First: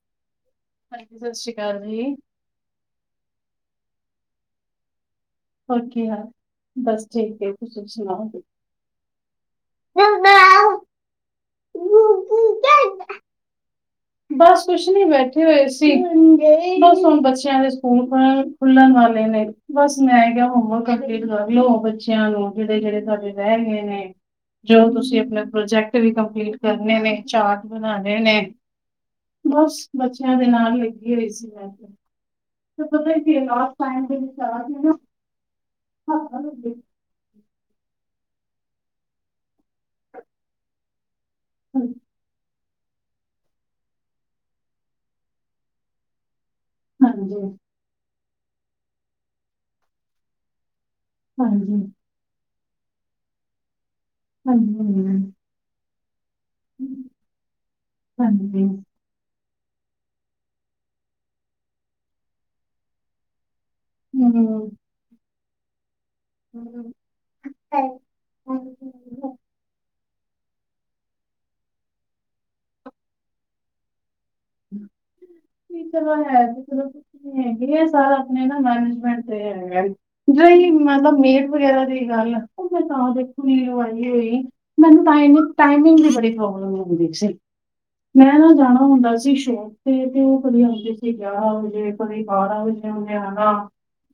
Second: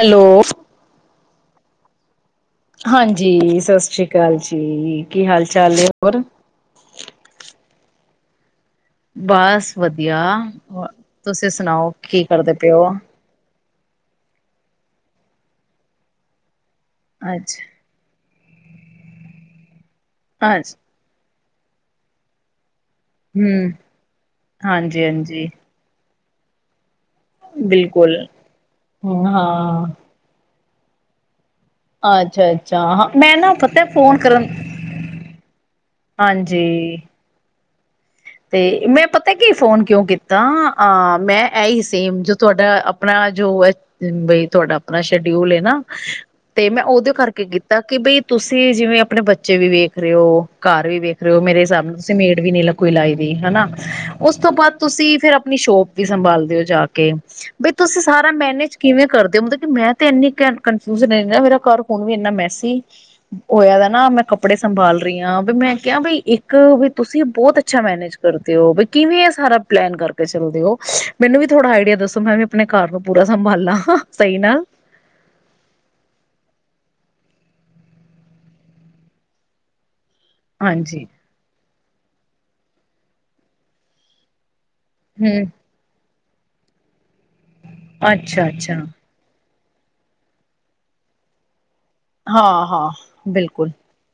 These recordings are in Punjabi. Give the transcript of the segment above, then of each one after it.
ਹੈਲੋ- ਹਾਂਜੀ, ਸਤਿ ਸ਼੍ਰੀ ਅਕਾਲ ਜੀ। ਹਾਂਜੀ, ਸਤਿ ਸ੍ਰੀ ਅਕਾਲ ਜੀ। ਕੀ ਹਾਲ? ਚਾਲ ਹੈ ਓਕੇ ਹੋਰ ਯ, ਬਸ ਠੀਕ ਹੈ, ਤੁਸੀਂ ਸੁਣਾਓਗੇ? ਬਸ ਵਧੀਆ, ਤੁਸੀਂ ਸੁਣਾਓ ਕੀ ਕਰਦੇ ਪਏ ਹੋ? ਬਸ ਕੁਛ ਨੀ, ਬੈਠੇ ਹੋਏ ਸੀ। ਬਸ ਹੁਣ ਅੱਛਾ ਬੱਚਿਆਂ ਦੇ ਸਕੂਲ ਖੁੱਲਣ ਵਾਲੇ ਨੇ, ਬਸ ਮੈਂ ਕਿਆ ਅੱਛਾ ਹੋੁਮਵਰਕ ਕਰ ਲੀਓ ਬੱਚਿਆਂ ਨੂੰ, ਜਿਹੜੇ-ਜਿਹੜੇ ਸਾਡੇ ਰਹਿ ਹਮ ਗਏ ਨੇ, ਜੋ ਹਾਂਜੀ ਤੁਸੀਂ ਆਪਣਾ ਹਾਂਜੀ ਪ੍ਰੋਜੈਕਟ ਵੀ ਕੰਪਲੀਟ ਕਰਨੇ ਨੇ, ਚਾਰਟ ਬਿਲਕੁਲ ਬਣਾਉਣੇ ਨੇ। ਬਸ, ਹਾਂ ਬੱਚਿਆਂ ਦੇ ਨਾਲ ਲੱਗੀ ਹੋਈ ਸੀ ਮੈਂ। ਅੱਛਾ ਅੱਛਾ, ਤੇ ਹਾਂ ਪਤਾ ਕੀ ਮੈਂ ਨਾ ਲਾਸਟ ਪਤਾ ਟਾਈਮ ਦੇ ਫੋਨ ਕਰਨ ਵਿਚਾਰ ਸੀ ਨਾ ਹਾਂਜੀ। ਤੇ ਮੈਂ ਪਤਾ ਕੀ ਫੋਨ ਕਿਉਂ ਕੀਤਾ, ਅਹ ਮੈਂ ਐ ਹੀ ਸੇਮ ਤੁਹਾਡਾ-ਆਪਣਾ ਜੋ ਹੈ ਬਈ, ਤੁਹਾਡਾ ਆਪਣਾ ਸ਼ਡਿਊਲ ਹੈ ਨਾ ਤੇ ਮੈਂ ਉਹਦੇ ਹਾਂਜੀ ਕਰਕੇ ਕੀਤਾ। ਕਿ ਬਈ ਤੁਸੀਂ ਜਿਵੇਂ, ਆਪਣੇ ਬੱਚੇ ਵੀ ਵੇਖ ਰਹੇ ਹੋ, ਘਰ ਵੀ ਵੇਖ ਰਏ ਹੋ। ਮੇਰੇ ਹਾਂਜੀ ਹਿਸਾਬ ਨਾਲ, ਤੁਸੀਂ ਮੇਡ ਵੀ ਨਹੀਂ ਲ ਕੋਈ ਲਾਈ ਦੀ, ਹਨਾ। ਉਸ ਤੋਂ ਹਾਂਜੀ ਬਾਅਦ ਤੁਸੀਂ ਫਿਰ ਹਾਂਜੀ ਆਪਣੀ ਸ਼ੋਪ ਵੀ ਸੰਭਾਲਦੇ ਹੋ ਜਾ ਕੇ, ਬਈ ਤੁਸੀਂ ਸਾਰਾ ਹਾਂਜੀ ਮੈਨੇਜ ਕਿਵੇਂ ਕਰਦੇ ਹੋ? ਮਤਲਬ ਕਿ ਮੈਂ ਤੇ ਇੰਨੀ ਕਨਫਿਊਜ ਰਹਿੰਦੀ, ਮੇਰਾ ਘਰ ਹੁਣ ਵੀ ਇੰਨਾ ਮੈਸੇ ਹੋਇਆ ਵੈ। ਨਾ ਮੈਂ ਹਮ ਕੱਪੜੇ ਸੰਭਾਲ ਰਹੀ ਹਾਂ, ਵੀ ਮੈਂ ਕਿਹਾ ਬ ਇੱਕ, ਵੀ ਤੁਸੀਂ ਬਹੁਤ ਛਾ ਮੈਨੇਜ ਕਰਦੇ ਹੋ, ਬਈ ਕਿਵੇਂ ਇਹ ਸਾਰਾ ਪਲੈਨ ਕਰਕੇ ਚੱਲਦੇ ਹੋ, ਮੈਨੂੰ ਵੀ ਥੋੜਾ ਆਈਡੀਆ ਦੱਸੋ ਮੈਂ ਵੀ ਆਪਣੇ ਘਰ ਨੂੰ ਪੂਰਾ ਸੰਭਾਲਾਂ, ਸਹੀ ਨਾਲ। ਚਲੋ ਹੈ ਚਲੋ ਕੁਛ ਨ ਹੈਗੇ ਆ, ਸਾਰਾ ਆਪਣੇ ਨਾ ਮੈਨੇਜਮੈਂਟ ਤੇ ਹੈਗਾ। ਜਿਹੜੀ ਹਾਂਜੀ ਮਤਲਬ ਮੇਡ ਵਗੈਰਾ ਦੀ ਗੱਲ ਹੈ, ਉਹ ਮੈਂ ਤਾਂ ਦੇਖ ਲਾਈ ਹੋਈ। ਮੈਨੂੰ ਤਾਂ ਨਾ ਹਮ ਟਾਈਮਿੰਗ, ਟਾਈਮਿੰਗ ਦੀ ਬੜੀ ਪ੍ਰੋਬਲਮ ਹੁੰਦੀ ਸੀ। ਮੈਂ ਅੱਛਾ ਨਾ ਅੱਛਾ। ਜਾਣਾ ਹੁੰਦਾ ਸੀ ਸ਼ੌਂਪ ਤੇ, ਤੇ ਉਹ ਕਦੇ ਆਦੇ ਸੀ ਵਿਆਹ ਹੋਜੇ ਕ ਬਾਰਾਂ ਹਾਂ ਵਜੇ ਹਾਂ ਹਣਾ, ਬਿਲਕੁਲ।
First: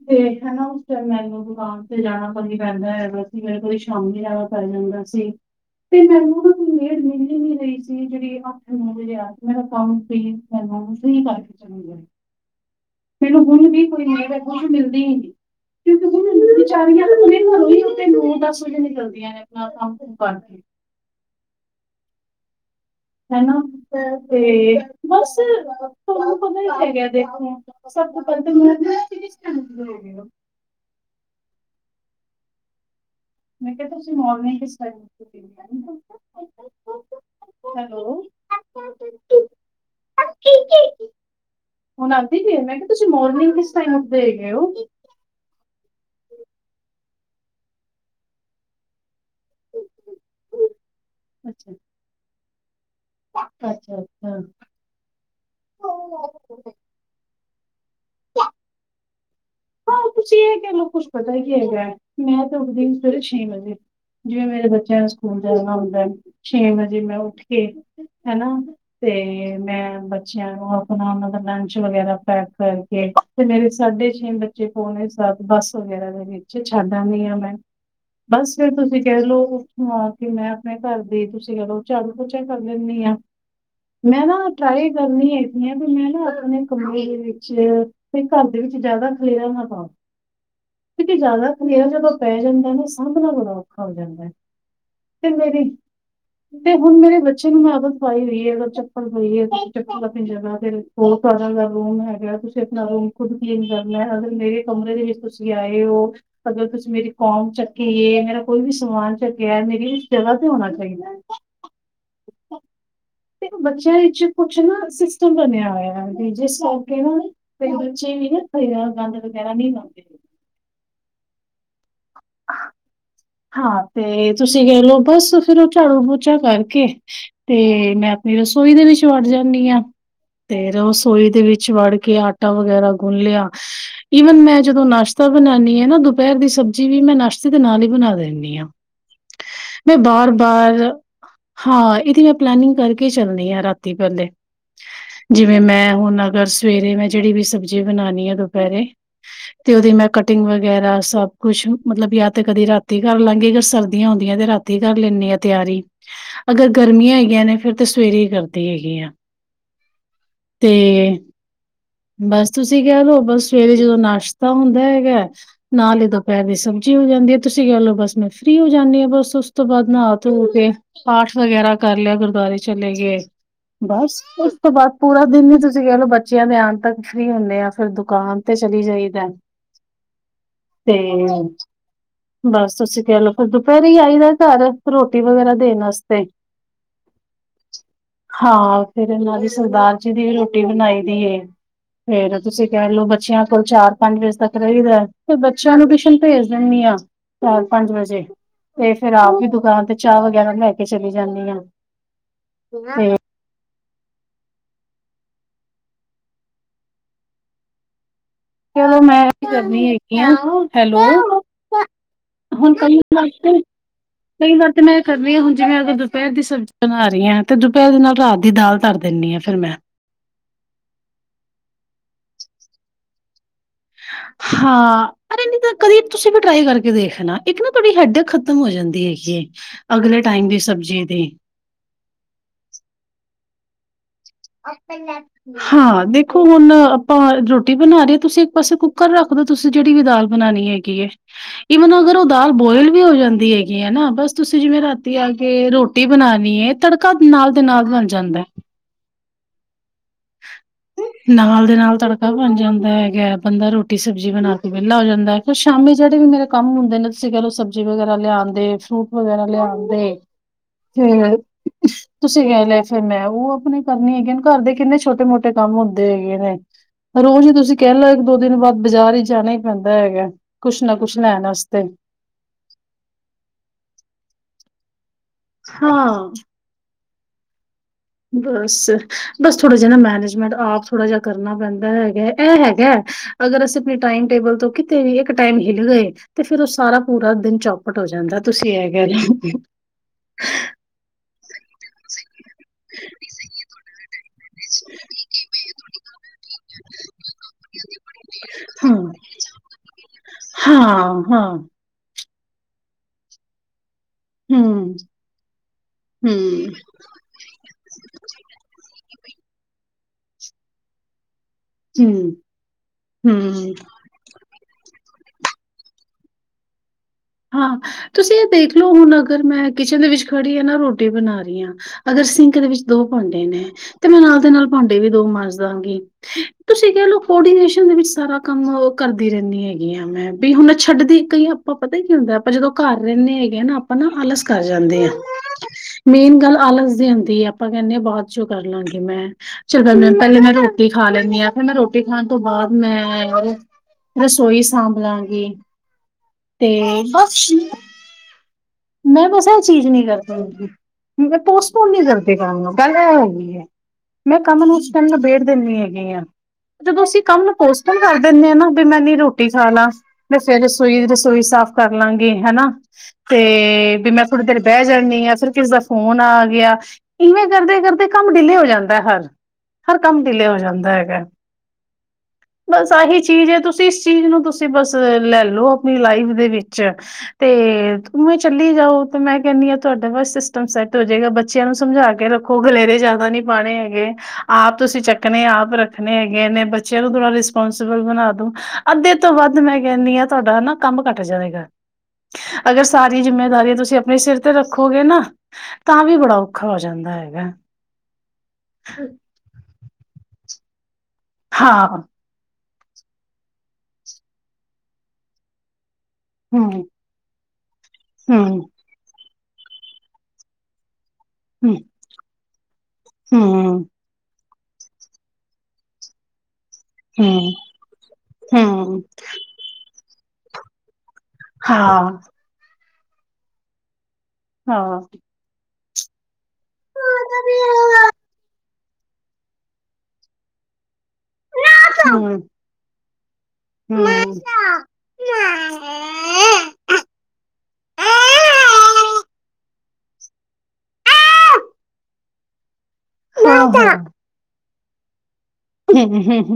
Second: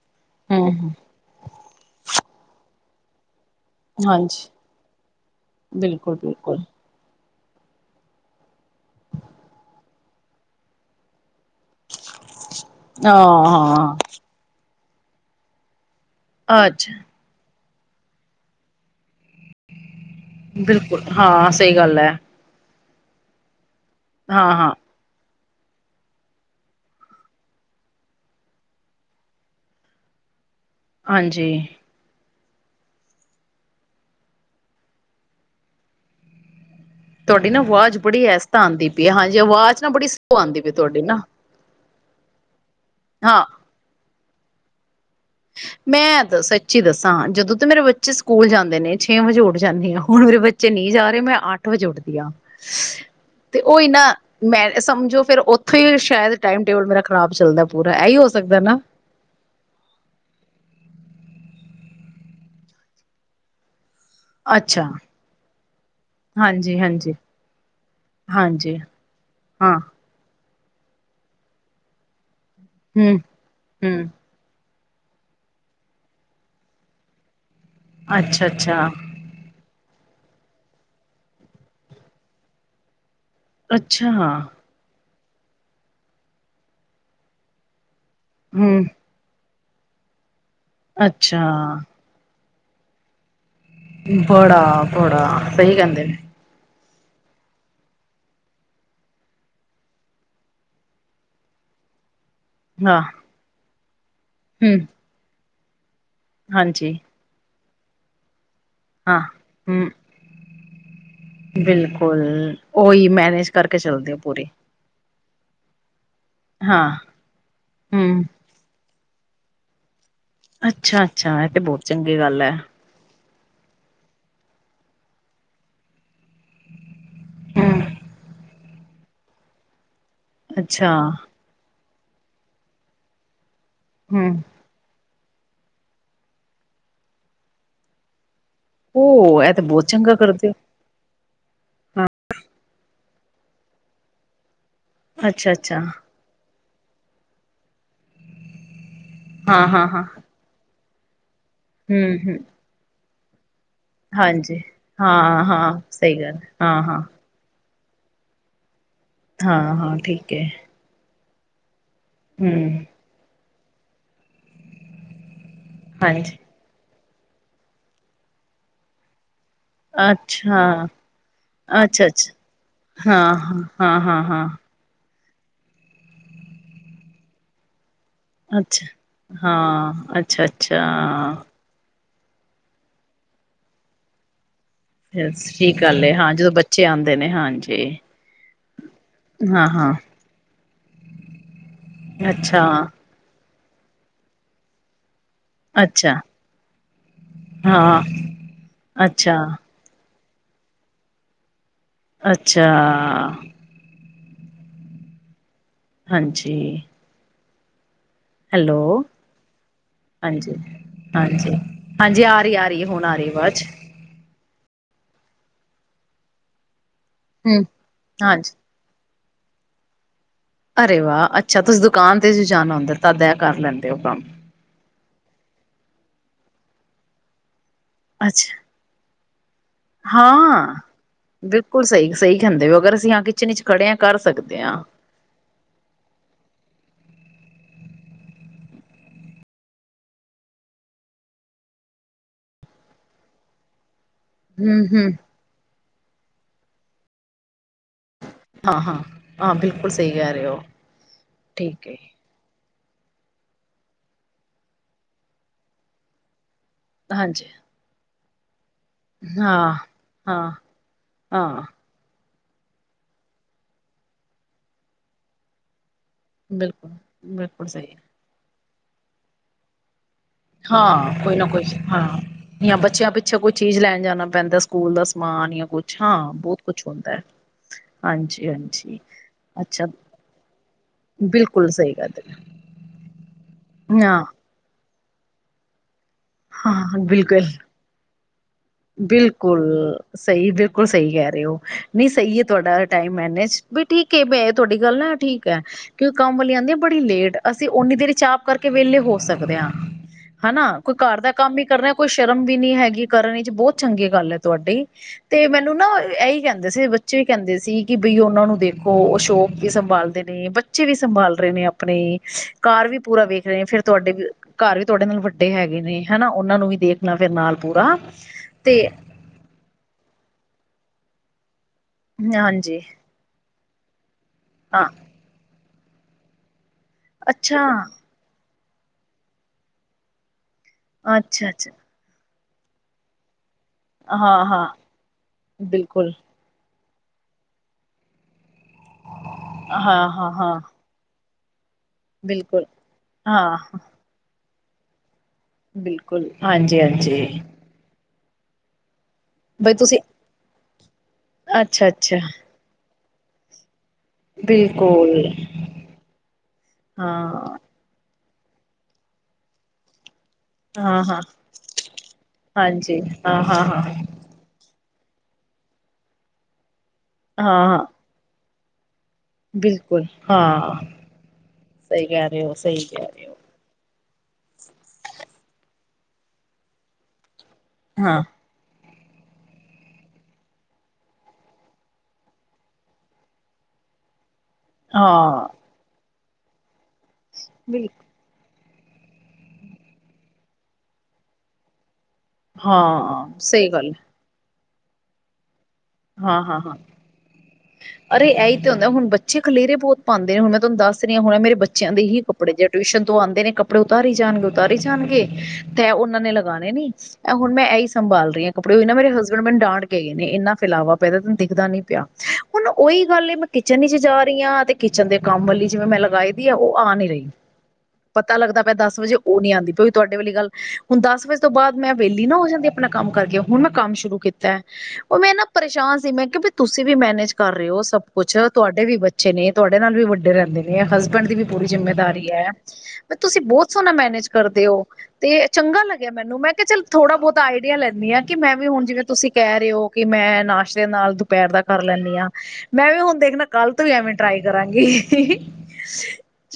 ਤੇ ਹਨ ਹੂੰ। ਉਸ ਹੂੰ। 'ਟ ਮੈਨੂੰ ਦੁਕਾਨ [unintelligible] ਜਾਣਾ ਪ ਪੈਂਦਾ ਹੈ, ਬ ਮੇਰੇ ਕੋਲ [unintelligible] ਕੰਮ ਹਾਂਜੀ ਕਰ ਜਾਂਦਾ ਸੀ, ਤੇ ਬਿਲਕੁਲ ਮੈਨੂੰ ਤਾਂ ਬਿਲਕੁਲ ਕੋਈ ਮੇਡ ਮਿਲਲੀ ਨ ਰਹੀ ਸੀ। [unintelligible] ਜਿਹੜੀ ਅੱ ਨੂੰ ਮਰਾ, ਅਕਾਟ ਕਰ ਸਹੀ ਕਰਕੇ ਹਾਂ [unintelligible] ਮੈਨੂੰ ਹੁਣ ਵੀ ਹਾਂ। ਕੋਈ ਮ [unintelligible] ਬ ਮਿਲਦੀ ਹੀ ਨੀ, ਕਿਉਂਕਿ ਤੁ ਮ ਅੱਛਾ ਵਿਚਹੀਆਂ [unintelligible] ਹਰੋਂ ਹੀ ਉੱੇ ਨੋਂ ਦੱਸ ਵਜ ਨਿਕਲਦੀਆਂ ਨੇ, ਆਪਣਾ ਕੰਮਮ ਕਰ ਕੇ [unintelligible] ਬਿਲਕੁਲ, ਹਾਂ ਸਹੀ ਗੱਲ ਹੈ। ਹਨਾ ਹਾਂ ਹਾਂ ਤੇ, ਬਸ ਤੁਹਾਨੂੰ ਪਤਾ ਹੀ ਹੈਗਾ ਦੇਖੋ [unintelligible] ਸਬ ਤੋਂ ਪਹਿਲੇ [unintelligible] ਹਾਂਜੀ। ਮੈਂ ਕਿਹਾ, ਤੁਸੀਂ ਮੋਰਨਿੰਗ ਕਿਸ ਟਮ ਤੁਹਾਡੀ ਨਾ ਆਵਾਜ਼, ਬੜੀ ਐਸਤਾ ਆਉਂਦੀ ਪਈ। ਹਾਂਜੀ ਆਵਾਜ਼ ਨਾ ਬੜੀ ਸਲੋ, ਆਉਂਦੀ ਪਈ ਤੁਹਾਡੀ ਨਾ। ਹੁਣ ਆਂਦੀ ਪਈ, ਮੈਂ ਕਿਹਾ ਤੁਸੀਂ ਹਾਂ ਮੋਰਨਿੰਗ ਕਿਸ ਟੈਮ ਉੱਠ ਦੇ ਹੈਗੇ ਹੋ? ਮੈਂ ਤਾਂ ਸੱਚੀ ਦੱਸਾਂ, ਜਦੋਂ ਤਾਂ ਮੇਰੇ ਬੱਚੇ ਸਕੂਲ ਜਾਂਦੇ ਨੇ ਛੇ ਵਜੇ ਉੱਠ ਜਾਂਦੀ ਹਾਂ, ਹੁਣ ਮੇਰੇ ਬੱਚੇ ਨਹੀਂ ਜਾ ਰਹੇ, ਮੈਂ ਅੱਠ ਅੱਛਾ, ਵਜੇ ਉੱਠਦੀ ਹਾਂ। ਤੇ ਅੱਛਾ, ਔਈ ਨਾ ਅੱਛਾ। ਮੈਂ ਸਮਝੋ ਫਿਰ ਉੱਥੋਂ ਈ ਸ਼ਾਇਦ ਟਾਈਮ ਟੇਬਲ ਮੇਰਾ ਖ਼ਰਾਬ ਚੱਲਦਾ। ਪੂਰਾ ਐਈ ਔ ਸਕਦਾ ਨਾ। ਹਾਂ ਤੁਸੀ ਏ ਕੈਲੋ ਕੁੱਛ ਪਤਾ ਕੀ ਏਗਾ ਮੈਂ ਤੇ ਉੱਠਦੀ ਆਂ ਸਵੇਰੇ ਛੇ ਵਜੇ। ਜਿਵੇਂ ਮੇਰੇ ਅੱਛਾ ਬੱਚਿਆਂ ਨੇ ਸਕੂਲ ਜਾਨਾ ਹੁੰਦਾ ਛੇ ਹਾਂਜੀ, ਵਜੇ ਹਾਂਜੀ, ਮੈਂ ਉੱਠ ਕੇ ਹੈਨਾ ਹਾਂਜੀ, ਤੇ ਹਾਂ, ਮੈਂ ਬ ਬੱਚਿਆਂ ਨੂੰ ਆਪਨਾ ਉਨਾਂ ਦਾ ਲੰਚ ਵਗੈਰਾ ਪੈਕ ਕਰਕੇ ਹੂੰ, ਤੇ ਮੇਰੇ ਹੂੰ, ਸਾਢੇ ਛੇ ਵਜੇ ਬ ਚੇ ਪੌਣੇ ਸਤ ਬੱਸ ਵਗੈਰਾ ਦੇ ਵਿੱਚ ਛੱਡ ਆਨੀ ਆ ਮੈਂ। ਅੱਛਾ, ਬਸ ਫੇਰ ਅੱਛਾ, ਤੁਸੀਂ ਕੈਲੋ ਆ ਕੇ ਮੈਂ ਆਪਨੇ ਘਰ ਦੇ ਤੁਸੀਂ ਕੈਲੋ ਝਾੜੂ ਪੋਚਾ ਕਰ ਲੈਂਨੀ ਆ। ਅੱਛਾ, ਮੈਂ ਨਾ ਟਰਾਈ ਕਰਨੀ ਏਗੀ ਆ ਵੀ ਮੈਂ ਨਾ ਆਪਨੇ ਕਮਰੇ ਵਿੱਚ ਤੇ ਘਰ ਦੇ ਵਿੱਚ ਹੂੰ, ਜਾਦਾ ਖਲੇਰਾ ਨਾ ਪਾਓ ਕਿਉਂਕਿ ਅੱਛਾ, ਜ਼ਿਆਦਾ ਖਲੇਰਾ ਜਦੋਂ ਪੈ ਜਾਂਦਾ ਨਾ ਸਾਂਭਨਾ ਬੜਾ ਔ ਬੜਾ-ਬੜਾ ਸਈ ਕੇਂਦੇ। ਤੇ ਹੁਨ ਮੇਰੇ ਬੱਚੇ ਨੂੰ ਮੈ ਆਦਤ ਪਾਈ ਹੋਈ ਏ ਅਗਰ ਚੱਪਲ ਪਈ ਏ ਚੱਪਲ ਆਪਨੀ ਜਗ੍ਹਾ ਤੇ ਬੋਤ [unintelligible] ਰੂਮ ਹੈਗਾ ਕੁ ਤੇ ਆਪਨਾ ਹਾਂ, ਖੁਦ ਕਲੀਨ ਕਰਨਾ ਅਗਰ ਮੇਰੇ ਹੂੰ, ਕਮਰੇ ਦੇ ਵਿੱਚ ਤੁਸੀਂ ਆਏ ਔ ਅਗਰ ਤੁਸੀਂ ਹਾਂਜੀ, ਮੇਰੀ ਕੌਂਬ ਚੱਕੀ ਏ, ਮੇਰਾ ਕੋਈ ਵੀ ਸਮਾਨ ਹਾਂ, ਚੱਕਿਆ ਹੂੰ, ਮੇਰੀ ਇਸ ਜਗ੍ਹਾ ਤੇ ਹੋਨਾ ਚਾਈਦਾ। ਬਿਲਕੁਲ ਔਹੀ ਮੈਨੇਜ ਕਰਕੇ ਚੱਲਦੇ ਪੂਰੇ। ਬਨਿਆ ਹੋਇਆ ਹਾਂ, [unintelligible] ਤੇ ਬੱਚੇ ਹੂੰ, ਵੀ ਨਾ ਗੰਦ ਵਗੈਰਾ ਨਈ ਲਾਂਦੇ। ਅੱਛਾ-ਅੱਛਾ ਐ ਤੇ ਬੋਤ ਚੰਗੀ ਗੱਲ ਐ। ਹਾਂ ਤੇ ਤੁਸੀਂ ਕੈਲੋ ਬਸ ਫੇਰ ਔ ਝਾੜੂ ਪੋਚਾ ਕਰਕੇ ਹੂੰ, ਤੇ ਮੈਂ ਆਪਨੀ ਰਸੋਈ ਦੇ ਵਿੱਚ ਵੜ ਜਾਨੀ ਆ। ਤੇ ਅੱਛਾ, ਰਸੋਈ ਦੇ ਵਿੱਚ ਵੜ ਕੇ ਆਟਾ ਵਗੈਰਾ ਗੁੰਨ ਲਿਆ। ਹੂੰ, ਈਵਨ ਮੈਂ ਜਦੋਂ ਨਾਸ਼ਤਾ ਬਣਾਨੀ ਆ ਨਾ ਦੁਪੈਰ ਦੀ ਸਬਜ਼ੀ ਵੀ ਮੈਂ ਨਾਸ਼ਤੇ ਦੇ ਨਾਲ ਈ ਬਨਾ ਦਿੰਨੀ ਆ। ਉਹ ਇਹ ਤੇ ਬਹੁਤ ਮੈਂ ਚੰਗਾ ਕਰਦੇ ਹੋ, ਬਾਰ-ਬਾਰ ਹਾਂ ਇਦੀ ਏ ਪਲੇਨਿੰਗ ਕਰਕੇ ਚੱਲਨੀ ਆ ਰਾਤੀ ਪੇਲੇ। ਅੱਛਾ, ਜਿਵੇਂ ਅੱਛਾ, ਮੈਂ ਹੁਨ ਅਗਰ ਸਵੇਰੇ ਮੈਂ ਜੇੜੀ ਵੀ ਸਬਜ਼ੀ ਬਣਾਨੀ ਆ ਦੁਪੈਰੇ ਹਾਂ, ਤੇ ਹਾਂ, ਉਦੀ ਹਾਂ, ਮੈਂ ਕਟਿੰਗ ਵਗੈਰਾ ਸਭ ਕੁਛ ਹੂੰ, ਮਤਲਬ ਯਾ ਹੂੰ, ਤੇ ਕਦੀ ਰਾਤੀ ਕਰ ਲਾਂਗੀ ਅਗਰ ਸਰ ਦੀਆਂ ਹੁਦਿਆਂ ਤੇ ਹਾਂਜੀ ਰਾਤੀ ਕਰ ਲੈਂਦੀ ਆਾਂ ਹਾਂ ਹਾਂ ਤਿਆਰੀ ਸਹੀ ਗੱਲ ਅਗਰ ਹਾਂ ਹਾਂ ਗਰਮੀਆਂ ਹੈਗੀਆਂ ਨੇ ਫੇਰ ਤੇ ਸਵੇਰੇ ਈ ਕਰਦੀ ਹੈਗੀ ਆ। ਹਾਂ-ਹਾਂ ਠੀਕ ਐ। ਤੇ ਬਸ ਤੁਸੀਂ ਕੈ ਦੋ ਬਸ। ਸਵੇਰੇ ਜਦੋਂ ਨਾਸ਼ਤਾ ਹੁੰਦਾ ਹੈਗਾ ਨਾਲ ਈ ਹਾਂਜੀ ਦੋਪੈਰ ਦੀ ਸਬਜ਼ੀ ਹੋ ਜਾਂਦੀ ਏ। ਤੁਸੀਂ ਕੈ ਲੋ ਬਸ ਮੈਂ ਫ੍ਰਰੀ ਹੋ ਜਾਂਨੀ ਆ ਬਸ ਉਸ ਉਸ ਤੋਂ ਬਾਦ ਨਹਾ ਧੋ ਕੇ ਅੱਛਾ ਪਾਠ ਵਗੈਰਾ ਕਰ ਅੱਛਾ ਲਿਆ ਅੱਛਾ ਗੁਰਦੁਆਰੇ ਚਲੇ ਗੇ ਹਾਂ ਹਾਂ ਹਾਂ ਬਸ ਹਾਂ ਉਸ ਤੋਂ ਹਾਂ ਬਾਦ ਪੂਰਾ ਦਿਨ ਈ ਤੁਸੀਂ ਕੈ ਲੋ ਬੱਚਿਆਂ ਦੇ ਆਨ ਤੱਕ ਫ੍ਰਰੀ ਹੁੰਨੇ ਆ। ਫੇਰ ਦੁਕਾਨ ਤੇ ਚਲੀ ਅੱਛਾ ਜਾਈਦਾ ਹਾਂ ਅੱਛਾ ਅੱਛਾ ਤੇ ਬਸ ਤੁਸੀਂ ਕੈ ਲੋ ਫੇਰ ਦੋਪੈਰੀ ਆਈ ਦਾ ਘਰ। ਰੋਟੀ ਵਗੈਰਾ [unintelligible] ਦੇਣ ਗੱਲ ਏ ਵਾਸਤੇ ਹਾਂ ਜਦੋਂ ਬੱਚੇ ਆਂਦੇ ਨੇ ਹਾਂਜੀ। ਹਾਂ। ਫੇਰ ਇ ਇਸਨਾਂ ਦੀ ਹਾਂ ਹਾਂ ਸਰਦਾਰ ਜੀ ਦੀ ਵੀ ਰੋਟੀ ਬਨਾਈ ਦੀ ਏ ਫੇਰ ਅੱਛਾ ਤੁਸੀਂ ਕਹਿਲੋ ਬੱਚਿਆਂ ਕੋਲ ਚਾਰ-ਪੰਜ ਵਜੇ ਤੱਕ ਰਈਦਾ ਫੇਰ ਬੱਚਿਆਂ ਨੂੰ ਟਿਊਸ਼ਨ ਅੱਛਾ ਭੇਜ ਦਿੰਨੀ ਆ। ਚਾਰ-ਪੰਜ ਹਾਂ ਵਜੇ ਤੇ ਫੇਰ ਅੱਛਾ ਆਪ ਵੀ ਦੁਕਾਨ ਤੇ ਚਾ ਵਗੈਰਾ ਲੈ ਕੇ ਚਲੀ ਜਾਂਨੀ ਆ। ਅੱਛਾ। ਤੇ ਹਾਂਜੀ। ਹੈਲੋ ਚਲੋ ਮੈਂ ਕਰਨੀ ਐਗੀ ਆ। ਹਾਂਜੀ ਹੈਲੋ। ਹਾਂਜੀ ਹਾਂਜੀ ਆ ਰਹੀ ਆ ਰਹੀ ਹੁਣ ਆ ਰਹੀ ਆਵਾਜ਼। ਕਈ ਗੱਲ ਤਾਂ ਮੈਂ ਕਰ ਰਹੀ ਆ ਹੁਣ ਜਿਵੇਂ ਅਗਰ ਦੁਪਹਿਰ ਦੀ ਸਬਜੀ ਬਣਾ ਰਹੀ ਆ ਤੇ ਹਮ ਦੁਪਹਿਰ ਦੇ ਨਾਲ ਰਾਤ ਦੀ ਹਾਂਜੀ ਦਾਲ ਧਰ ਦਿੰਨੀ ਆ ਫਿਰ ਮੈਂ। ਅਰੇ ਵਾਹ ਅੱਛਾ ਤੁਸੀ ਦੁਕਾਨ ਤੇ ਜੋ ਜਾਣਾ ਹੁੰਦੇ ਤਦ ਐ ਕਰ ਲੈਦੇ। ਹਾਂ, ਅਰੇ ਨਹੀਂ ਤਾਂ ਕਦੀ ਤੁਸੀਂ ਵੀ ਟਰਾਈ ਕਰਕੇ ਦੇਖਣਾ। ਇੱਕ ਨਾ ਤੁਹਾਡੀ ਹੈੱਡਕ ਅੱਛਾ, ਖ਼ਤਮ ਹੋ ਜਾਂਦੀ ਹੈਗੀ ਏ, ਅਗਲੇ ਟਾਈਮ ਦੀ ਹਾਂ। ਸਬਜ਼ੀ ਦੀ। ਬਿਲਕੁਲ ਸਹੀ ਸਹੀ ਖਦੇ ਹੋ ਅਗਰ ਅਸੀਂ ਹਾਂ ਕਿਚਨ 'ਚ ਖੜੇ ਆ ਕਰ ਸਕਦੇ। ਹਾਂ। ਆਪਾਂ ਹਾਂ ਦੇਖੋ ਹੁਣ ਆਪਾਂ ਰੋਟੀ ਬਣਾ ਰਹੇ ਆ ਤੁਸੀਂ ਇੱਕ ਪਾਸੇ ਕੁੱਕਰ ਰੱਖਦੋ ਤੁਸੀਂ ਜਿਹੜੀ ਵੀ ਦਾਲ ਬਣਾਣੀ ਏ। ਗੀ ਈਵਨ ਅਗਰ ਉਹ ਦਾਲ ਬੋਇਲ ਵੀ ਹੋ ਜਾਂਦੀ ਹੈਗੀ ਹੈ ਨਾ ਬਸ ਤੁਸੀਂ ਹੂੰ, ਜਿਵੇਂ ਹੂੰ, ਰਾਤੀ ਆ ਕੇ ਰੋਟੀ ਬਣਾਣੀ ਏ ਤੜਕਾ ਨਾਲ ਦੇ ਨਾਲ ਬਣ ਜਾਂਦਾ। ਹਾਂ ਹਾਂ, ਹਾਂ ਬਿਲ ਉਹ ਸਹੀ ਯਾਰ ਨਾਲ ਦੇ ਨਾਲ ਤੜ ਬਣ ਜਾਂਦਾ ਹੈਗਾ ਬੰਦਾ ਰੋਟੀ ਸਬਜ਼ੀ ਬਣਾ ਕੇ ਵਿਹਲਾ ਹੋ ਜਾਂਦਾ ਹੈ ਫਿਰ ਸ਼ਾਮੀ ਜਿਹੜੇ ਵੀ ਮੇਰੇ ਕੰਮ ਹੁੰ ਦਿਨ ਤੁਸੀ ਹਾਂਜੀ, ਕਹਿਲੋ ਸਬਜ਼ੀ ਵਗੈਰਾ ਲਿਆਦੇ ਫਰੂਟ ਵਗੈਰਾ ਲਿਆ ਹਾਂ। ਤੇ, ਹਾਂ, ਫਿਰ ਹਾਂ ਤੁਸੀਂ ਕਹਿ ਲਿਆ ਫਿਰ ਮੈਂ ਉਹ ਆਪਣੇ ਕਰਨੀ ਹੈਗੀ ਘਰ ਦੇ ਕਿੰਨੇ ਛੋਟੇ-ਮੋਟੇ ਟੇ ਕੰਮ ਹੁੰਦੇ ਹੈਗੇ ਨੇ, ਬਿਲਕੁਲ, ਰੋਜ਼ ਹੀ ਬਿਲਕੁਲ ਤੁਸੀਂ ਕਹਿ ਸਹੀ ਲਓ ਦੋ ਦਿਨ ਬਾਅਦ ਬਾਜ਼ਾਰ ਹੀ ਜਾਣਾ ਹੀ ਪੈਂਦਾ ਹੈਗਾ। ਕੁਛ ਨਾ ਹਾਂ ਕੁਛ ਕੋਈ ਨਾ ਲੈਣ ਕੋਈ ਵਾਸਤੇ, ਹਾਂ। ਜਾਂ ਬੱਚਿਆਂ ਪਿੱਛੇ ਕੋਈ ਚੀਜ਼ ਲੈਣ ਜਾਣਾ ਪੈਂਦਾ ਸਕੂਲ ਦਾ ਸਮਾਨ ਜਾਂ ਕੁਛ ਹਾਂ ਬਹੁਤ ਕੁਛ ਹੁੰਦਾ। ਹਾਂਜੀ, ਬਸ, ਹਾਂਜੀ ਬਸ ਥੋੜ੍ਹਾ ਅੱਛਾ ਜਿਨਾ ਮੈਨੇਜਮੈਂਟ ਆਪ ਥੋੜ੍ਹਾ ਜਿਹਾ ਕਰਨਾ ਬਿਲਕੁਲ ਪੈਂਦਾ ਸਹੀ ਗੱਲ ਹੈਗਾ ਹੈ ਇਹ ਹੈਗਾ ਅਗਰ ਅਸੀਂ ਆਪਣੇ ਹਾਂ। ਟਾਈਮ ਟੇਬਲ ਤੋਂ ਕਿਤੇ ਵੀ ਇੱਕ ਟਾਈਮ ਹਿਲ ਗਏ ਤੇ ਫਿਰ ਉਹ ਹਾਂ ਸਾਰਾ ਪੂਰਾ ਬਿਲਕੁਲ ਦਿਨ ਚੌਪਟ ਹੋ ਜਾਂਦਾ ਤੁਸੀਂ ਇਹ ਕਹਿ ਲਓ। ਬਿਲਕੁਲ ਸਹੀ ਬਿਲਕੁਲ ਸਹੀ ਕਹਿ ਰਹੇ ਓ। ਨਹੀਂ ਸਹੀ ਹੈ ਤੁਹਾਡਾ ਟਾਈਮ ਮੈਨੇਜ, ਵੀ ਠੀਕ ਹੈ ਮੈਂ ਤੁਹਾਡੀ ਗੱਲ ਨਾ ਠੀਕ ਐ। ਕਿਉਂਕਿ ਕੰਮ ਵਾਲੀ ਆਂਦੀ ਆ ਬੜੀ ਲੇਟ ਅਸੀਂ ਉਨੀ ਦੇਰ ਹੀ ਚਾਪ ਕਰਕੇ ਵਿਹਲੇ ਹੋ ਸਕਦੇ ਆ। ਹਨਾ। ਹਾਂ ਹਾਂ ਹਾਂ ਕਰਨਾ ਕੋਈ ਸ਼ਰਮ ਵੀ ਨਹੀਂ ਹੈਗੀ ਕਰਨ 'ਚ ਬਹੁਤ ਚੰਗੀ ਗੱਲ ਹੈ ਤੁਹਾਡੀ, ਹਮ ਤੇ ਮੈਨੂੰ ਨਾ ਇਹੀ ਕਹਿੰਦੇ ਹਮ ਸੀ ਬੱਚੇ ਕਹਿੰਦੇ ਸੀ ਕਿ ਬਈ ਉਹਨਾਂ ਨੂੰ ਦੇਖੋ ਅਸ਼ੋਕ ਵੀ ਸੰਭਾਲਦੇ ਨੇ ਬੱਚੇ ਵੀ ਸੰਭਾਲ ਰਹੇ ਨੇ ਆਪ ਆਪਣੇ ਹਮ ਘਰ ਵੀ ਪੂਰਾ ਵੇਖ ਰਹੇ ਨੇ ਹਮ ਫਿਰ ਤੁਹਾਡੇ ਵੀ ਘਰ ਵੀ ਤੁਹਾਡੇ ਨਾਲ ਵਡ ਤ ਹੈਗੇ ਨੇ ਹਨਾ ਉਹਨਾਂ ਨੂੰ ਵੀ ਦੇਖ ਹਾਂ ਤੁਸੀਂ ਇਹ ਦੇਖਲੋ ਹੁਣ ਅਗਰ ਮੈਂ ਕਿਚਨ ਦੇ ਵਿੱਚ ਖੜੀ ਆ ਨਾ ਰੋਟੀ ਬਣਾ ਰਹੀ ਆ, ਅਗਰ ਸਿੰਕ ਦੇ ਹਾਂਜੀ ਵਿੱਚ ਦੋ ਭਾਂਡੇ ਨੇ ਤੇ ਮੈਂ ਨਾਲ ਦੇ ਨਾਲ ਹਾਂ ਭਾਂਡੇ ਵੀ ਦੋ ਮਾਂਜ ਦਾਂਗੀ, ਤੁਸੀਂ ਕਹਿ ਲਓ ਅੱਛਾ ਕੋਰਡੀਨੇਸ਼ਨ ਦੇ ਵਿੱਚ ਸਾਰਾ ਕੰਮ ਕਰਦੀ ਰਹਿੰਨੀ ਹੈਗੀ ਆ ਮੈਂ ਵੀ ਹੁਣ ਛੱਡਦੀ ਕਈ ਅੱਛਾ ਅੱਛਾ ਆਪਾਂ ਪਤ ਪਤਾ ਕੀ ਹੁੰਦਾ ਆਪਾਂ ਜਦੋਂ ਘਰ ਰਹਿੰਨੇ ਹੈਗੇ ਆ ਨਾ ਅਪ ਆਪਾਂ ਨਾ ਆਲਸ ਹਾਂ ਕਰ ਹਾਂ ਜਾਂਦੇ ਹਾਂ। ਬਿਲਕੁਲ ਮੇਨ ਗੱਲ ਆਲਸ ਦੀ ਹੁੰਦੀ ਆ। ਆਪਾਂ ਕਹਿੰਨੇ ਆ ਬਾਅਦ 'ਚ ਕਰਲਾਂਗੇ ਮੈਂ, ਹਾਂ ਚਲ ਹਾਂ ਪਹਿਲੇ ਮੈਂ ਹਾਂ ਰੋਟੀ ਖਾ ਲੈਂਨੀ ਆ ਫਿਰ ਮੈਂ ਰੋ ਰੋਟੀ ਖਾਣ ਤੋਂ ਬਿਲਕੁਲ ਬਾਅਦ ਮੈਂ, ਹਾਂ ਰਸੋਈ ਸਾਂਭ ਲਾਂਗੀ। ਬਿਲਕੁਲ- ਤੇ ਹਾਂਜੀ ਹਾਂਜੀ ਬਸ। ਮੈਂ ਬਸ ਇਹ ਬਈ ਚੀਜ਼ ਤੁਸੀਂ ਨਹੀਂ ਕਰਦੀ ਹੈਗੀ, ਮੈਂ ਅੱਛਾ ਪੋਸਟਪੋਨ ਨੀ ਅੱਛਾ ਕਰਦੀ ਕੰਮ ਨੂੰ। ਗੱਲ ਐ ਹੋ ਗੀ ਐ। ਮੈਂ ਕਮ ਨੂੰ ਉਸ ਟਾਈਮ ਬਿਲਕੁਲ ਨਬੇੜ ਦੇਨੀ ਹੈਗੀ ਆਂ ਜਦੋਂ ਅਸੀਂ ਹਾਂ ਕੰਮ ਨੂੰ ਪੋਸ ਪੋਨ ਕਰ ਦੇਨੇ ਆ ਨਾ ਵੀ ਮੈਂ ਨੀ ਰੋਟੀ ਖਾ ਲਾ ਤੇ ਹਾਂ ਹਾਂ [unintelligible] ਰਸੋਈ ਸਾਫ਼ ਕਰ ਲਾਂਗੀ ਹਨਾ ਹਾਂਜੀ ਹਾਂ ਹਾਂ ਹਾਂ ਤੇ ਵੀ ਮੈਂ ਥੋੜੀ ਦੇਰ ਬੈ ਜਾਂਨੀ ਆ, ਫਿਰ ਕਿਸੇ ਦਾ ਫੋਨ ਆ ਗਿਆ, ਇਵੇਂ ਹਾਂ ਕਰਦੇ ਹਾਂ ਕਰ ਦੇ ਕੰਮ ਡਿੱਲੇ ਹੋ ਜਾਂਦੈ ਹਰ। ਹਰ ਬਿਲਕੁਲ ਕੰਮ ਡੀਲੇ ਹੋ ਹਾਂ ਜਾਂਦਾ ਹੈਗਾ ਸਹੀ ਕਹਿ ਰਹੇ ਹੋ ਸਹੀ ਬਸ ਕਹਿ ਆਹੀ ਰਹੇ ਹੋ ਚੀਜ਼ ਐ ਤੁਸੀਂ ਜਿਸ ਚੀਜ਼ ਨੂੰ ਤੁਸੀਂ ਬਸ ਲੈਲੋ ਅਪਨੀ ਲਾਈਫ ਦੇ ਵਿੱਚ ਤੇ ਹਾਂ ਉਵੇਂ ਚੱਲੀ ਜਾਓ ਤੇ ਮੈਂ ਕੈਨੀ ਆ ਤੁਆਡਾ ਬਸ ਸਿਸਟਮ ਸੈੱਟ ਹੋ ਜੇਗਾ ਬੱਚੇਆਂ ਨੂੰ ਸਮਝਾ ਕੇ ਰੱਖ ਖੋ ਖਲੇਰੇ ਜਾਦਾ ਨੀ ਪਾਣੇ ਹੈਗੇ। ਆਪ ਤੁਸੀਂ ਚੱਕਣੇ, ਹਾਂ ਆਪ ਰੱਖਣੇ ਹੈਗੇ ਨੇੇ ਬੱਚੇਆਂ ਨੂੰ ਥੋੜ੍ਹਾ ਰਿਸਪੋਂਸੀਬਲ ਬਿਲਕੁਲ ਬਨਾ ਦੋ। ਅੱਧੇ ਤੋਂ ਵੱਧ ਮੈਂ ਕੈਨੀ ਆ ਤੁਆਡਾ ਨਾ ਕੰਮ ਘੱਟ ਜਾਵੇਗਾ। ਅਗਰ ਸਾਰੀ ਹਾਂ ਸਹੀ ਜਿੰਮੇਦਾਰੀ ਗੱਲ ਤੁਸੀਂ ਅਪਨੇ ਸਿਰ ਤੇ ਰੱਖੋਗੇ ਨਾ ਤਾਂ ਵੀ ਬੜਾ ਹਾਂ ਹਾਂ ਹਾਂ ਔਖਾ ਹੋ ਜਾਂਦਾ ਹੈਗਾ। ਅਰੇ ਐਈ ਤੇ ਹੁੰਦਾ ਹੁਨ ਬੱਚੇ ਖਲੇਰੇ ਬੋਤ ਪਾਂਦੇ ਨੇ ਹੁਨ ਮੈਂ ਤੁਆਨੂੰ ਦੱਸ ਰੀ ਆਂ ਹੁਨ ਐ ਮੇਰੇ ਹਾਂ ਬੱਚੇਆਂ ਦੇ ਹੀ ਕੱਪੜੇ ਜ ਟਿਊਸ਼ਨ ਤੋਂ ਆਂਦੇ ਨੇ ਕੱਪੜੇ ਉਤਾਰੀ ਜਾਨਗੇ, ਉਤਾਰੀ ਜਾਨਗੇ ਤੈਅ ਓਨਾਂ ਨੇ ਲ ਹਮ ਗਾਨੇ ਨੀ ਐ ਹੁਨ ਮੈਂ ਐਈ ਸੰਭਾਲ ਰੀ ਆਂ ਹਮ ਕੱਪੜੇ ਓਈ ਨਾ ਮੇਰੇ ਹਸ ਬੈਂਡ ਮੈਨੂੰ ਡਾਂਟ ਕੇ ਗਏ ਨੇ ਏਨਾ ਫੈਲਾਵਾ ਪਯਾ ਦਾ ਤੈਨੂੰ ਦਿਖਦਾ ਨੀ ਹਮ ਪਿਆ ਹੁਨ ਓਈ ਗੱਲ ਐ ਮੈਂ ਹਮ ਕਿਚਨ 'ਚ ਜਾ ਰੀ ਆਂ ਤੇ ਕਿਚਨ ਦੇ ਕੰਮ ਵਾਲੀ ਜਿਵੇਂ ਮੈਂ ਲਗਾਈ ਦੀ ਐ ਓ ਆ ਨੀ ਰਈ, ਹਮ ਪਤਾ ਲੱਗਦਾ ਪਯਾ ਦਸ ਹਮ ਵਜੇ ਓ ਨੀ ਆਂਦੀ ਪਈ। ਤੁਆਡੇ ਵਾਲੀ ਗੱਲ ਹੁਨ ਦਸ ਵਜੇ ਤੋਂ ਬਾਦ ਮੈਂ ਹਾਂ ਵੇਲੀ ਨਾ ਹੋ ਜਾਂਦੀ ਅਪਨਾ ਕੰਮ ਕਰਕੇ ਹੁਨ ਮੈਂ ਕੰਮ ਸ਼ੁਰੂ ਕੀਤ ਤਾ ਹਾਂ ਓ ਮੈਂ ਏਨਾਂ ਪਰੇਸ਼ਾਨ ਸੀ ਮੈਂ ਕੇਆ ਵੀ ਤੁਸੀਂ ਵੀ ਮੈਨੇਜ ਕਰ ਰੇ ਓ ਸਭ ਕੁਛ, ਤੁਆਡੇ ਵੀ ਬੱਚੇ ਨੇ ਤੁਆਡੇ ਨਾਲ ਵੀ ਵੱਡੇ ਰੈਂਦੇ ਨੇ ਹਸਬੈਂਡ ਦੀ ਵੀ ਪੂਰੀ ਜਿੰਮੇਦਾਰੀ ਐ ਹੂੰ ਵੀ ਤੁਸੀਂ ਬੋਤ ਸੋਨਾ ਹੂੰ ਮੈਨੇਜ ਕਰਦੇ ਓ ਤੇ ਚੰਗਾ ਲੱਗਿਆ ਮੈਨੂੰ ਮੈਂ ਕੇਆ ਚੱਲ ਥੋੜ੍ਹਾ ਬੋਤ ਆਈਡੀਆ ਲੈਂਨੀ ਆਂ ਕਿ ਮੈਂ ਵੀ ਹੁਨ ਜਿਵੇਂ ਤੁਸੀਂ ਕੈ ਰੇ ਓ ਕਿ ਮੈਂ ਨਾਸ਼ਤੇ ਦੇ ਨਾਲ ਦੁਪਹਿਰ ਦਾ ਕਰ ਲੈਂਨੀ ਆਂ। ਮੈਂ ਵੀ ਹੁਨ ਦੇਖਨਾ ਕੱਲ ਤੋਂ ਵੀ ਐਵੇਂ ਟਰਾਈ ਕਰਾਂਗੀ।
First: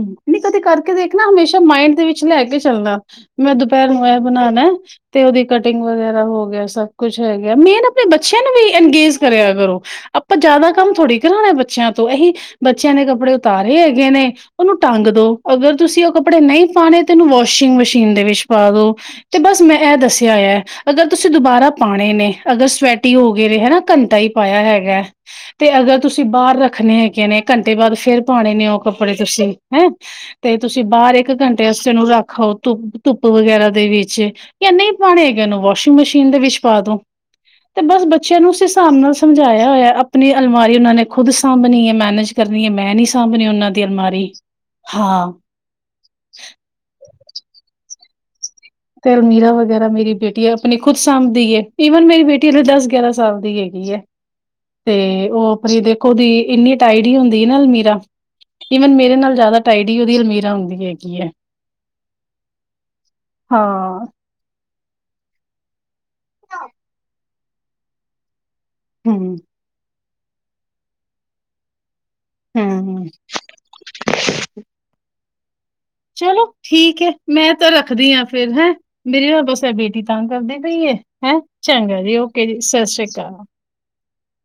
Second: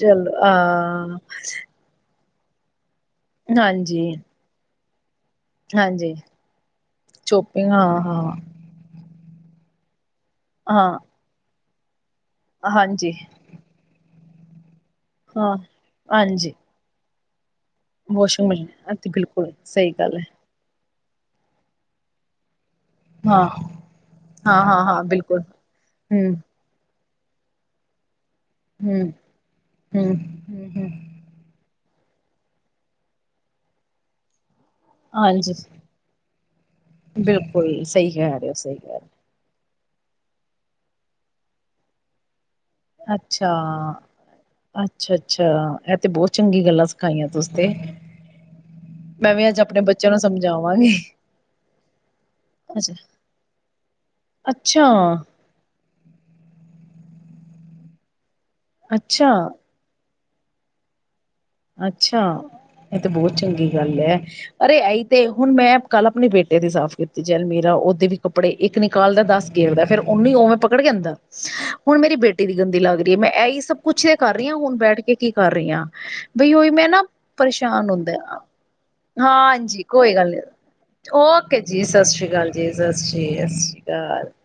ਚਲੋ ਕਦੀ ਕਰਕੇ ਹਾਂ ਦੇਖਨਾ ਹਮੇਸ਼ਾ ਮਾਇੰਡ ਦੇ ਵਿੱਚ ਚ ਲੈ ਕੇ ਚੱਲਨਾ ਮੈਂ ਦੁਪਹਿਰ ਹਾਂਜੀ, ਨੂੰ ਐ ਬਨਾਂਨੈ ਤੇ ਓਦੀ ਕਟਿੰਗ ਹਾਂਜੀ ਵਗੈਰਾ ਹੋ ਗਿਆ, ਸਭ ਕੁਛ ਹੈਗੇ ਚੋਪਿੰਗ ਮੇਨ ਹਾਂ, ਅਪਨੇ ਹਾਂ, ਬੱਚੇਆਂ ਨੂੰ ਵੀ ਅੰਗੇਜ਼ ਕਰੇਆ ਕਰੋ। ਆਪਾਂ ਜਾਦਾ ਕੰਮ ਹਾਂ ਥੋੜ੍ਹੀ ਕਰਾਣਾ ਬੱਚੇਆਂ ਤੋਂ ਐਹੀ ਬੱਚੇਆਂ ਨੇ ਹਾਂਜੀ, ਕੱਪੜੇ ਉਤਾਰੇ ਹੈਗੇ ਨੇ ਓਨੂੰ ਟੰਗ ਦੋ ਹਾਂ ਅਗਰ ਤੁਸੀਂ ਓ ਕੱਪੜੇ ਹਾਂਜੀ ਨਹੀਂ ਪਾਣੇ ਤੇ ਓਨੂੰ ਵਾਸ਼ਿੰਗ ਮਸ਼ੀ ਸ਼ੀਨ ਦੇ ਵਿੱਚ ਵਾਸ਼ਿੰਗ ਮਸ਼ੀਨ ਪਾ ਦੋ ਅਤੇ ਤੇ ਬਿਲਕੁਲ ਬਸ ਮੈਂ ਸਹੀ ਐ ਗੱਲ ਹੈ ਦੱਸਿਆ ਹੋਏਆ। ਅਗਰ ਤੁਸੀਂ ਦੁਬਾਰਾ ਪਾਣੇ ਨੇ ਅਗਰ ਸਵੈ ਟੀ ਹੋ ਗੇ ਹਾਂ, ਨੇ ਹੈਨਾ, ਘੰਟਾ ਹੀ ਪਾਇਆ ਹਾਂ, ਹਾਂ, ਹੈਗਾ ਹਾਂ ਬਿਲਕੁਲ ਤੇ ਅਗਰ ਤੁਸੀਂ ਹੂੰ, ਬਾਰ ਰੱਖਨੇ ਹੈਗੇ ਨੇ ਘੰਟੇ ਬਾਦ ਫੇਰ ਪਾਣੇ ਨੇ ਓ ਹੂੰ, ਕੱਪੜੇ ਤੁਸੀਂ ਹੈਂ ਹੂੰ, ਤੇ ਹੂੰ, ਤੁਸੀਂ ਹੂੰ ਬਾਰ ਇੱਕ ਇੱਕ ਘੰਟੇ ਆਸਤੇ ਓਨੂੰ ਰੱਖ ਆਓ ਧੁੱਪ ਧੁੱਪ ਵਗੈਰਾ ਦੇ ਵਿੱਚ ਯਾ ਨਈ ਪਾਣੇ ਹੈਗੇ ਹਾਂਜੀ ਓਨੂੰ ਵਾਸ਼ਿੰਗ ਮਸ਼ੀਨ ਦੇ ਵਿੱਚ ਪਾ ਦੋ ਤੇ ਬਿਲਕੁਲ ਬਸ ਸਹੀ ਬੱਚੇਆਂ ਕਹਿ ਰਹੇ ਨੂੰ ਹੋ, ਉਸ ਸਹੀ ਹਿਸਾਬ ਕਹਿ ਨਾਲ ਸਮਝਾਇਆ ਹੋਇਆਅਪਨੀ ਅਲਮਾਰੀ ਓਨਾਂ ਨੇ ਖੁਦ ਸਾਂਭਨੀ ਐ, ਮੈਨੇਜ ਕਰਨੀ ਐ ਮੈਂ ਰਹੇ ਸਾਂਭਨੀ ਅੱਛਾ, ਓਨਾਂ ਦੀ ਅਲਮਾਰੀ ਹਾਂ। [unintelligible] ਤੇ ਬੋਤ ਚੰਗੀ ਗੱਲਾਂ ਸਿਖਾਈਆਂ ਤੁਸੀ ਤੇ। ਤੇ ਮੈਂ ਵੀ ਅਲਮੀਰਾ ਅੱਜ ਆਪਣੇ ਵਗੈਰਾ ਬੱਚਿਆਂ ਮੇਰੀ ਨੂੰ ਬੇਟੀ ਐ ਅਪਨੀ ਸਮਝਾਵਾਂਗੀ ਖੁਦ ਸਾਂਭਦੀ ਏ ਈਵਨ ਮੇਰੀ ਬੇਟੀ ਹਲੇ ਦਸ ਅੱਛਾ, ਗਿਆਰਾਂ ਸਾਲ ਦੀ ਹੈਗੀ ਏ। ਅੱਛਾ, ਤੇ ਓ ਅਪਨੀ ਦੇਖੋ ਦੀ ਇੰਨੀ ਟਾਈਡੀ ਹੁੰਦੀ ਨਾ ਅਲਮੀਰਾ ਈਵਨ ਮੇਰੇ ਨਾਲ ਅੱਛਾ ਜਾਦਾ ਟਾਈਡੀ ਓਦੀ ਅਲਮੀਰਾ ਹੁੰਦੀ ਹੈਗੀ ਏ। ਅੱਛਾ, ਇਹ ਤੇ ਬਹੁਤ ਚੰਗੀ ਗੱਲ ਹਾਂ ਐ, ਅਰੇ ਐਈ ਤੇ ਹੁਣ ਮੈਂ ਕੱਲ ਆਪਣੇ ਬੇਟੇ ਦੀ ਸਾਫ਼ ਕੀਤੀ ਜੀ ਅਲਮੀਰਾ, ਉਹਦੇ ਵੀ ਕੱਪੜੇ ਇੱਕ ਨਿਕਾਲਦਾ ਹੂੰ ਦੱਸ ਗੇਰਦਾ, ਫੇਰ ਉਹਨੂੰ ਉਵੇਂ ਪਕੜ ਕੇ ਅੰਦਰ, ਹੁਣ ਮੇਰੀ ਬੇਟੀ ਟੀ ਦੀ ਗੰਦੀ ਲੱਗ ਹੂੰ ਰਹੀ ਹੈ, ਮੈਂ ਇਹੀ ਸਭ ਕੁੱਛ ਤੇ ਕਰ ਰਹੀ ਹਾਂ ਹੁਣ ਬੈਠ ਕੇ, ਕੀ ਕਰ ਰਹੀ ਹਾਂ ਚਲੋ ਬਈ ਉਹੀ ਮੈਂ ਨਾ ਠੀਕ ਹੈ ਮੈਂ ਤਾਂ ਪਰੇਸ਼ਾਨ ਹੁੰਦਾ ਰੱਖਦੀ ਹਾਂ, ਫਿਰ ਹੈਂ। ਮੇਰੀ ਨਾ ਬਸ ਇਹ ਹਾਂਜੀ ਬੇਟੀ ਕੋਈ ਤੰਗ ਗੱਲ ਨੀ ਕਰਦੀ ਪਈ ਹੈ ਹੈਂ ਓਕੇ ਜੀ ਚੰਗਾ ਸਤਿ ਸ਼੍ਰੀ ਓਕੇ ਅਕਾਲ ਜੀ ਸਤਿ ਸ੍ਰੀ ਸ਼੍ਰੀ ਅਕਾਲ। ਸਤਿ ਸ਼੍ਰੀ ਅਕਾਲ